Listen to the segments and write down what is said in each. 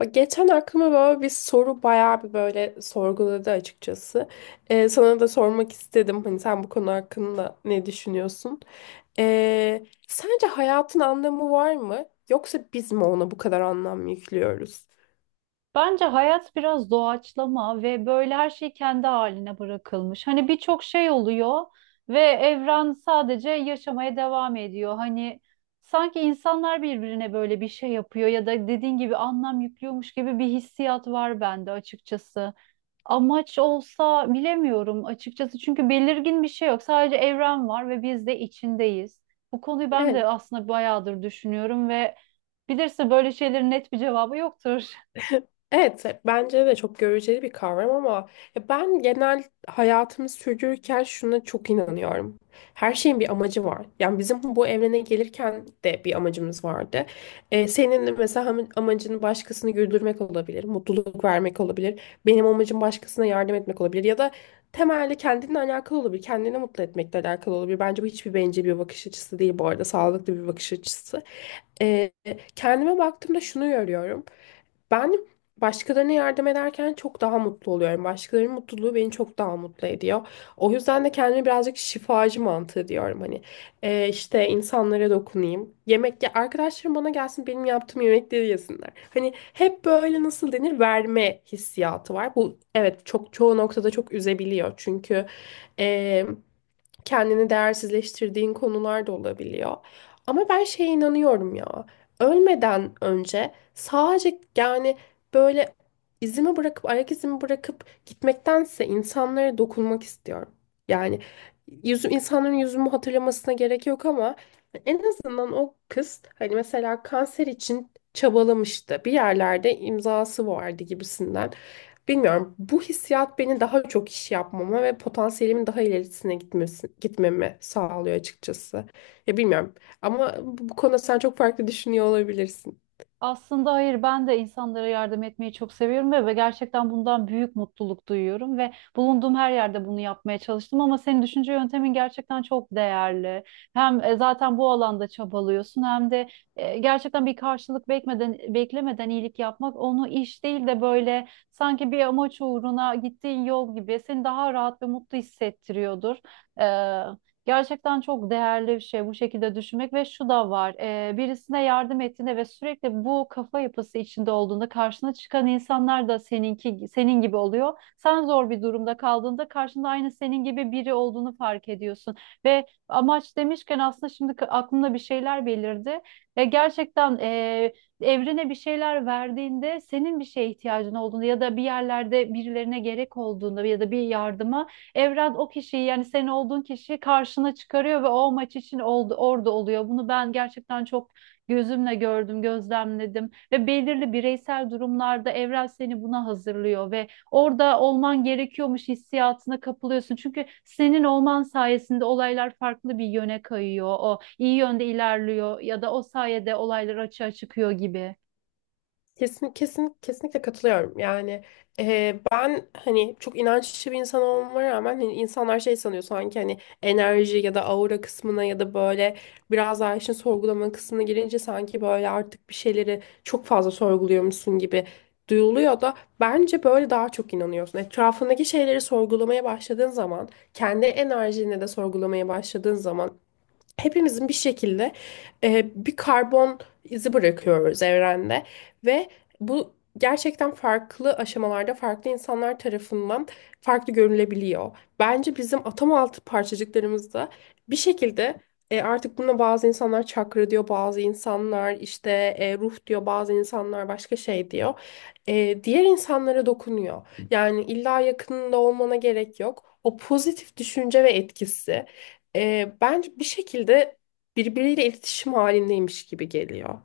Bak geçen aklıma böyle bir soru bayağı bir böyle sorguladı açıkçası. Sana da sormak istedim. Hani sen bu konu hakkında ne düşünüyorsun? Sence hayatın anlamı var mı? Yoksa biz mi ona bu kadar anlam yüklüyoruz? Bence hayat biraz doğaçlama ve böyle her şey kendi haline bırakılmış. Hani birçok şey oluyor ve evren sadece yaşamaya devam ediyor. Hani sanki insanlar birbirine böyle bir şey yapıyor ya da dediğin gibi anlam yüklüyormuş gibi bir hissiyat var bende açıkçası. Amaç olsa bilemiyorum açıkçası çünkü belirgin bir şey yok. Sadece evren var ve biz de içindeyiz. Bu konuyu ben Evet. de aslında bayağıdır düşünüyorum ve bilirsin böyle şeylerin net bir cevabı yoktur. Evet, bence de çok göreceli bir kavram ama ya ben genel hayatımı sürdürürken şuna çok inanıyorum. Her şeyin bir amacı var. Yani bizim bu evrene gelirken de bir amacımız vardı. Senin de mesela amacın başkasını güldürmek olabilir, mutluluk vermek olabilir. Benim amacım başkasına yardım etmek olabilir ya da temelli kendinle alakalı olabilir, kendini mutlu etmekle alakalı olabilir. Bence bu hiçbir bencil bir bakış açısı değil bu arada, sağlıklı bir bakış açısı. Ee, Kendime baktığımda şunu görüyorum. Ben başkalarına yardım ederken çok daha mutlu oluyorum. Başkalarının mutluluğu beni çok daha mutlu ediyor. O yüzden de kendime birazcık şifacı mantığı diyorum. Hani işte insanlara dokunayım. Yemek ya arkadaşlarım bana gelsin benim yaptığım yemekleri yesinler. Hani hep böyle nasıl denir verme hissiyatı var. Bu evet çok çoğu noktada çok üzebiliyor. Çünkü e, kendini değersizleştirdiğin konular da olabiliyor. Ama ben şeye inanıyorum ya. Ölmeden önce sadece yani böyle izimi bırakıp ayak izimi bırakıp gitmektense insanlara dokunmak istiyorum. Yani yüzüm insanların yüzümü hatırlamasına gerek yok ama en azından o kız hani mesela kanser için çabalamıştı. Bir yerlerde imzası vardı gibisinden. Bilmiyorum. Bu hissiyat beni daha çok iş yapmama ve potansiyelimin daha ilerisine gitmesi, gitmemi sağlıyor açıkçası. Ya bilmiyorum. Ama bu konuda sen çok farklı düşünüyor olabilirsin. Aslında hayır ben de insanlara yardım etmeyi çok seviyorum ve gerçekten bundan büyük mutluluk duyuyorum ve bulunduğum her yerde bunu yapmaya çalıştım ama senin düşünce yöntemin gerçekten çok değerli. Hem zaten bu alanda çabalıyorsun hem de gerçekten bir karşılık beklemeden iyilik yapmak onu iş değil de böyle sanki bir amaç uğruna gittiğin yol gibi seni daha rahat ve mutlu hissettiriyordur. Gerçekten çok değerli bir şey bu şekilde düşünmek ve şu da var. Birisine yardım ettiğinde ve sürekli bu kafa yapısı içinde olduğunda karşına çıkan insanlar da senin gibi oluyor. Sen zor bir durumda kaldığında karşında aynı senin gibi biri olduğunu fark ediyorsun. Ve amaç demişken aslında şimdi aklımda bir şeyler belirdi. Gerçekten evrene bir şeyler verdiğinde senin bir şeye ihtiyacın olduğunda ya da bir yerlerde birilerine gerek olduğunda ya da bir yardıma evren o kişiyi yani senin olduğun kişiyi karşına çıkarıyor ve o maç için oldu, orada oluyor. Bunu ben gerçekten çok gözümle gördüm, gözlemledim ve belirli bireysel durumlarda evren seni buna hazırlıyor ve orada olman gerekiyormuş hissiyatına kapılıyorsun. Çünkü senin olman sayesinde olaylar farklı bir yöne kayıyor. O iyi yönde ilerliyor ya da o sayede olaylar açığa çıkıyor gibi. Kesin, kesin, kesinlikle katılıyorum. Yani ben hani çok inançlı bir insan olmama rağmen hani insanlar şey sanıyor sanki hani enerji ya da aura kısmına ya da böyle biraz daha işin sorgulama kısmına girince sanki böyle artık bir şeyleri çok fazla sorguluyormuşsun gibi duyuluyor da bence böyle daha çok inanıyorsun. Etrafındaki şeyleri sorgulamaya başladığın zaman kendi enerjini de sorgulamaya başladığın zaman hepimizin bir şekilde bir karbon izi bırakıyoruz evrende ve bu gerçekten farklı aşamalarda farklı insanlar tarafından farklı görülebiliyor. Bence bizim atom altı parçacıklarımızda bir şekilde artık buna bazı insanlar çakra diyor, bazı insanlar işte ruh diyor, bazı insanlar başka şey diyor. Diğer insanlara dokunuyor. Yani illa yakınında olmana gerek yok. O pozitif düşünce ve etkisi bence bir şekilde birbiriyle iletişim halindeymiş gibi geliyor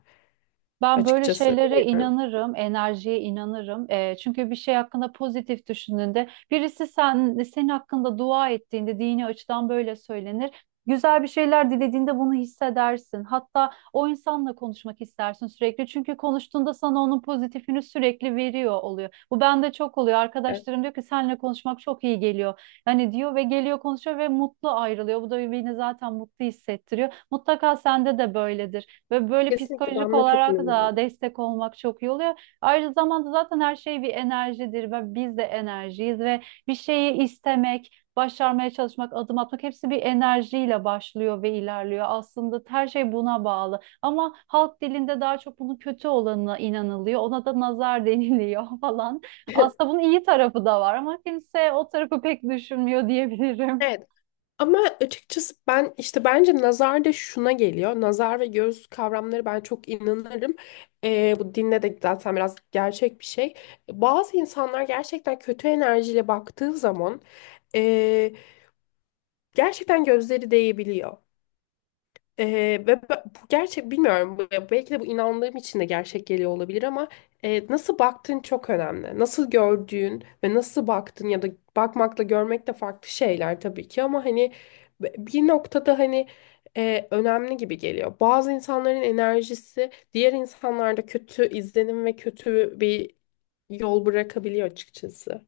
Ben böyle açıkçası. şeylere Bilmiyorum. inanırım, enerjiye inanırım. Çünkü bir şey hakkında pozitif düşündüğünde, senin hakkında dua ettiğinde, dini açıdan böyle söylenir. Güzel bir şeyler dilediğinde bunu hissedersin. Hatta o insanla konuşmak istersin sürekli. Çünkü konuştuğunda sana onun pozitifini sürekli veriyor oluyor. Bu bende çok oluyor. Evet. Arkadaşlarım diyor ki seninle konuşmak çok iyi geliyor. Hani diyor ve geliyor konuşuyor ve mutlu ayrılıyor. Bu da beni zaten mutlu hissettiriyor. Mutlaka sende de böyledir. Ve böyle Kesinlikle ben psikolojik buna çok olarak da inanıyorum. destek olmak çok iyi oluyor. Ayrıca zamanda zaten her şey bir enerjidir ve biz de enerjiyiz ve bir şeyi istemek, başarmaya çalışmak, adım atmak hepsi bir enerjiyle başlıyor ve ilerliyor. Aslında her şey buna bağlı. Ama halk dilinde daha çok bunun kötü olanına inanılıyor. Ona da nazar deniliyor falan. Aslında bunun iyi tarafı da var ama kimse o tarafı pek düşünmüyor diyebilirim. Evet, ama açıkçası ben işte bence nazar da şuna geliyor. Nazar ve göz kavramları ben çok inanırım. Bu dinde de zaten biraz gerçek bir şey. Bazı insanlar gerçekten kötü enerjiyle baktığı zaman ee, gerçekten gözleri değebiliyor. Ve bu gerçek bilmiyorum belki de bu inandığım için de gerçek geliyor olabilir ama nasıl baktığın çok önemli. Nasıl gördüğün ve nasıl baktın ya da bakmakla görmek de farklı şeyler tabii ki ama hani bir noktada hani önemli gibi geliyor. Bazı insanların enerjisi diğer insanlarda kötü izlenim ve kötü bir yol bırakabiliyor açıkçası.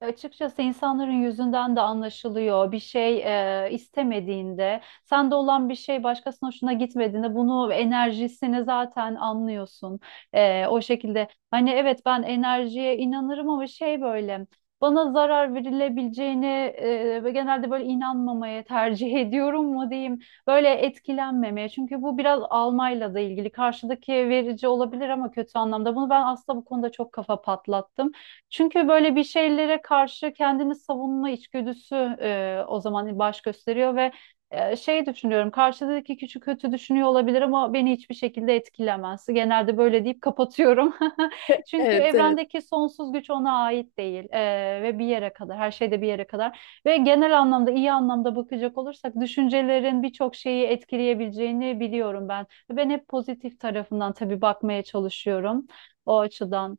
Açıkçası insanların yüzünden de anlaşılıyor. Bir şey istemediğinde, sende olan bir şey başkasının hoşuna gitmediğinde bunu enerjisini zaten anlıyorsun. O şekilde hani evet ben enerjiye inanırım ama şey böyle bana zarar verilebileceğini ve genelde böyle inanmamaya tercih ediyorum mu diyeyim. Böyle etkilenmemeye. Çünkü bu biraz almayla da ilgili. Karşıdaki verici olabilir ama kötü anlamda. Bunu ben aslında bu konuda çok kafa patlattım. Çünkü böyle bir şeylere karşı kendini savunma içgüdüsü o zaman baş gösteriyor ve şey düşünüyorum karşıdaki küçük kötü düşünüyor olabilir ama beni hiçbir şekilde etkilemez. Genelde böyle deyip kapatıyorum. Çünkü Evet, evet. evrendeki sonsuz güç ona ait değil ve bir yere kadar her şeyde bir yere kadar ve genel anlamda iyi anlamda bakacak olursak düşüncelerin birçok şeyi etkileyebileceğini biliyorum ben. Ben hep pozitif tarafından tabii bakmaya çalışıyorum o açıdan.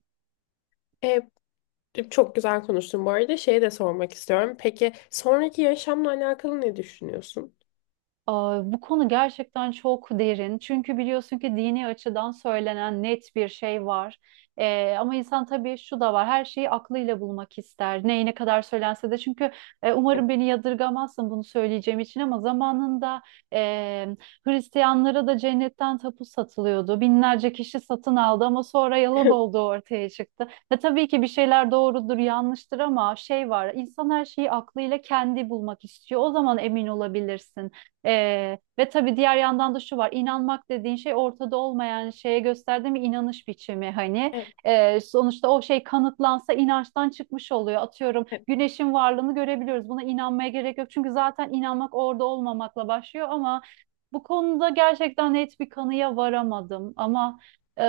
E, Çok güzel konuştun bu arada. Şeyi de sormak istiyorum. Peki sonraki yaşamla alakalı ne düşünüyorsun? Aa, bu konu gerçekten çok derin. Çünkü biliyorsun ki dini açıdan söylenen net bir şey var. Ama insan tabii şu da var. Her şeyi aklıyla bulmak ister. Neyine kadar söylense de. Çünkü umarım beni yadırgamazsın bunu söyleyeceğim için ama zamanında e, Hristiyanlara da cennetten tapu satılıyordu. Binlerce kişi satın aldı ama sonra yalan olduğu ortaya çıktı. Ve tabii ki bir şeyler doğrudur, yanlıştır ama şey var. İnsan her şeyi aklıyla kendi bulmak istiyor. O zaman emin olabilirsin. Ve tabii diğer yandan da şu var, inanmak dediğin şey ortada olmayan şeye gösterdiğim bir inanış biçimi hani. Evet. Sonuçta o şey kanıtlansa inançtan çıkmış oluyor. Atıyorum güneşin varlığını görebiliyoruz, buna inanmaya gerek yok çünkü zaten inanmak orada olmamakla başlıyor, ama bu konuda gerçekten net bir kanıya varamadım ama e,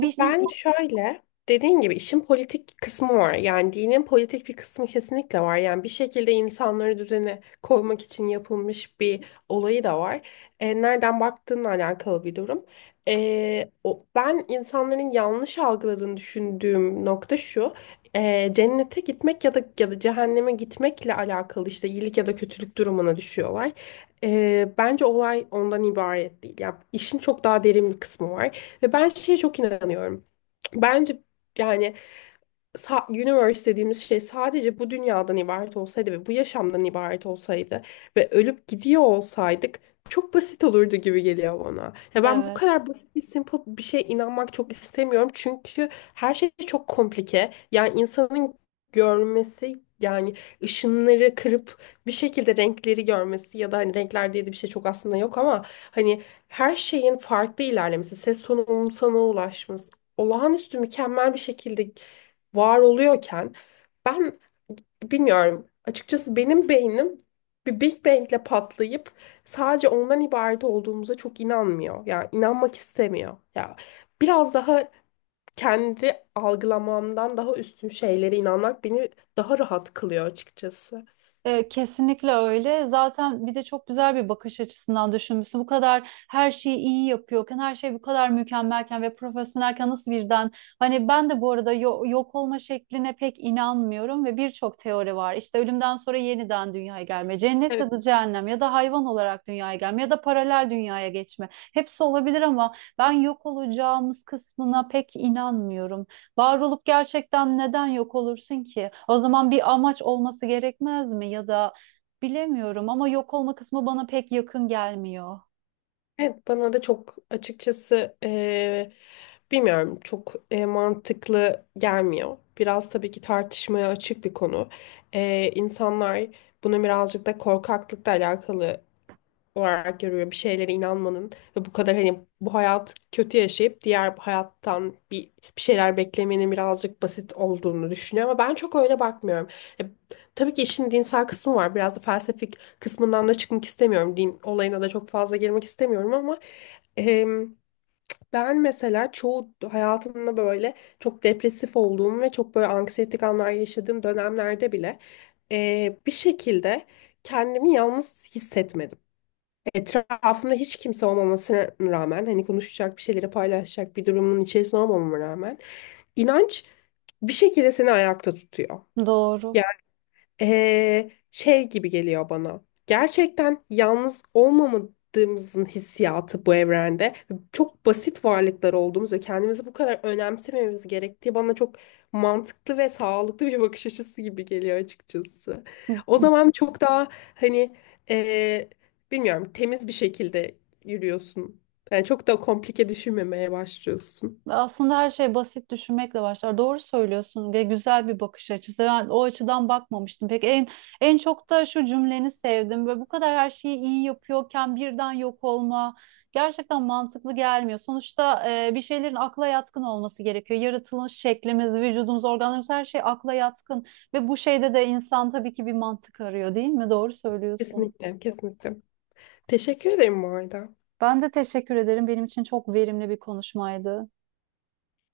bir Ben insan şöyle, dediğin gibi işin politik kısmı var. Yani dinin politik bir kısmı kesinlikle var. Yani bir şekilde insanları düzene koymak için yapılmış bir olayı da var. Nereden baktığınla alakalı bir durum. Ben insanların yanlış algıladığını düşündüğüm nokta şu. Cennete gitmek ya da cehenneme gitmekle alakalı işte iyilik ya da kötülük durumuna düşüyorlar. Bence olay ondan ibaret değil. Yani işin çok daha derin bir kısmı var. Ve ben şeye çok inanıyorum. Bence yani universe dediğimiz şey sadece bu dünyadan ibaret olsaydı ve bu yaşamdan ibaret olsaydı ve ölüp gidiyor olsaydık çok basit olurdu gibi geliyor bana. Ya ben bu evet. kadar basit bir simple bir şeye inanmak çok istemiyorum çünkü her şey çok komplike. Yani insanın görmesi yani ışınları kırıp bir şekilde renkleri görmesi ya da hani renkler diye de bir şey çok aslında yok ama hani her şeyin farklı ilerlemesi, ses tonunun sana ulaşması, olağanüstü mükemmel bir şekilde var oluyorken ben bilmiyorum. Açıkçası benim beynim bir Big Bang'le patlayıp sadece ondan ibaret olduğumuza çok inanmıyor. Yani inanmak istemiyor. Ya biraz daha kendi algılamamdan daha üstün şeylere inanmak beni daha rahat kılıyor açıkçası. Kesinlikle öyle. Zaten bir de çok güzel bir bakış açısından düşünmüşsün. Bu kadar her şeyi iyi yapıyorken, her şey bu kadar mükemmelken ve profesyonelken nasıl birden hani ben de bu arada yok olma şekline pek inanmıyorum ve birçok teori var. İşte ölümden sonra yeniden dünyaya gelme, cennet ya Evet. da cehennem ya da hayvan olarak dünyaya gelme ya da paralel dünyaya geçme. Hepsi olabilir ama ben yok olacağımız kısmına pek inanmıyorum. Var olup gerçekten neden yok olursun ki? O zaman bir amaç olması gerekmez mi? Ya da bilemiyorum ama yok olma kısmı bana pek yakın gelmiyor. Evet bana da çok açıkçası bilmiyorum çok mantıklı gelmiyor. Biraz tabii ki tartışmaya açık bir konu. İnsanlar bunu birazcık da korkaklıkla alakalı olarak görüyor. Bir şeylere inanmanın ve bu kadar hani bu hayat kötü yaşayıp diğer hayattan bir şeyler beklemenin birazcık basit olduğunu düşünüyor ama ben çok öyle bakmıyorum. E, tabii ki işin dinsel kısmı var. Biraz da felsefik kısmından da çıkmak istemiyorum. Din olayına da çok fazla girmek istemiyorum ama em, ben mesela çoğu hayatımda böyle çok depresif olduğum ve çok böyle anksiyetik anlar yaşadığım dönemlerde bile bir şekilde kendimi yalnız hissetmedim. Etrafımda hiç kimse olmamasına rağmen hani konuşacak bir şeyleri paylaşacak bir durumun içerisinde olmamama rağmen inanç bir şekilde seni ayakta tutuyor. Doğru. Şey gibi geliyor bana. Gerçekten yalnız olmamadığımızın hissiyatı bu evrende. Çok basit varlıklar olduğumuz ve kendimizi bu kadar önemsememiz gerektiği bana çok mantıklı ve sağlıklı bir bakış açısı gibi geliyor açıkçası. O zaman çok daha hani ee, bilmiyorum temiz bir şekilde yürüyorsun. Yani çok da komplike düşünmemeye başlıyorsun. Aslında her şey basit düşünmekle başlar. Doğru söylüyorsun ve güzel bir bakış açısı. Ben o açıdan bakmamıştım. Peki en çok da şu cümleni sevdim. Böyle bu kadar her şeyi iyi yapıyorken birden yok olma gerçekten mantıklı gelmiyor. Sonuçta bir şeylerin akla yatkın olması gerekiyor. Yaratılış şeklimiz, vücudumuz, organlarımız her şey akla yatkın ve bu şeyde de insan tabii ki bir mantık arıyor, değil mi? Doğru söylüyorsun. Kesinlikle, kesinlikle. Teşekkür ederim bu arada. Ben de teşekkür ederim. Benim için çok verimli bir konuşmaydı.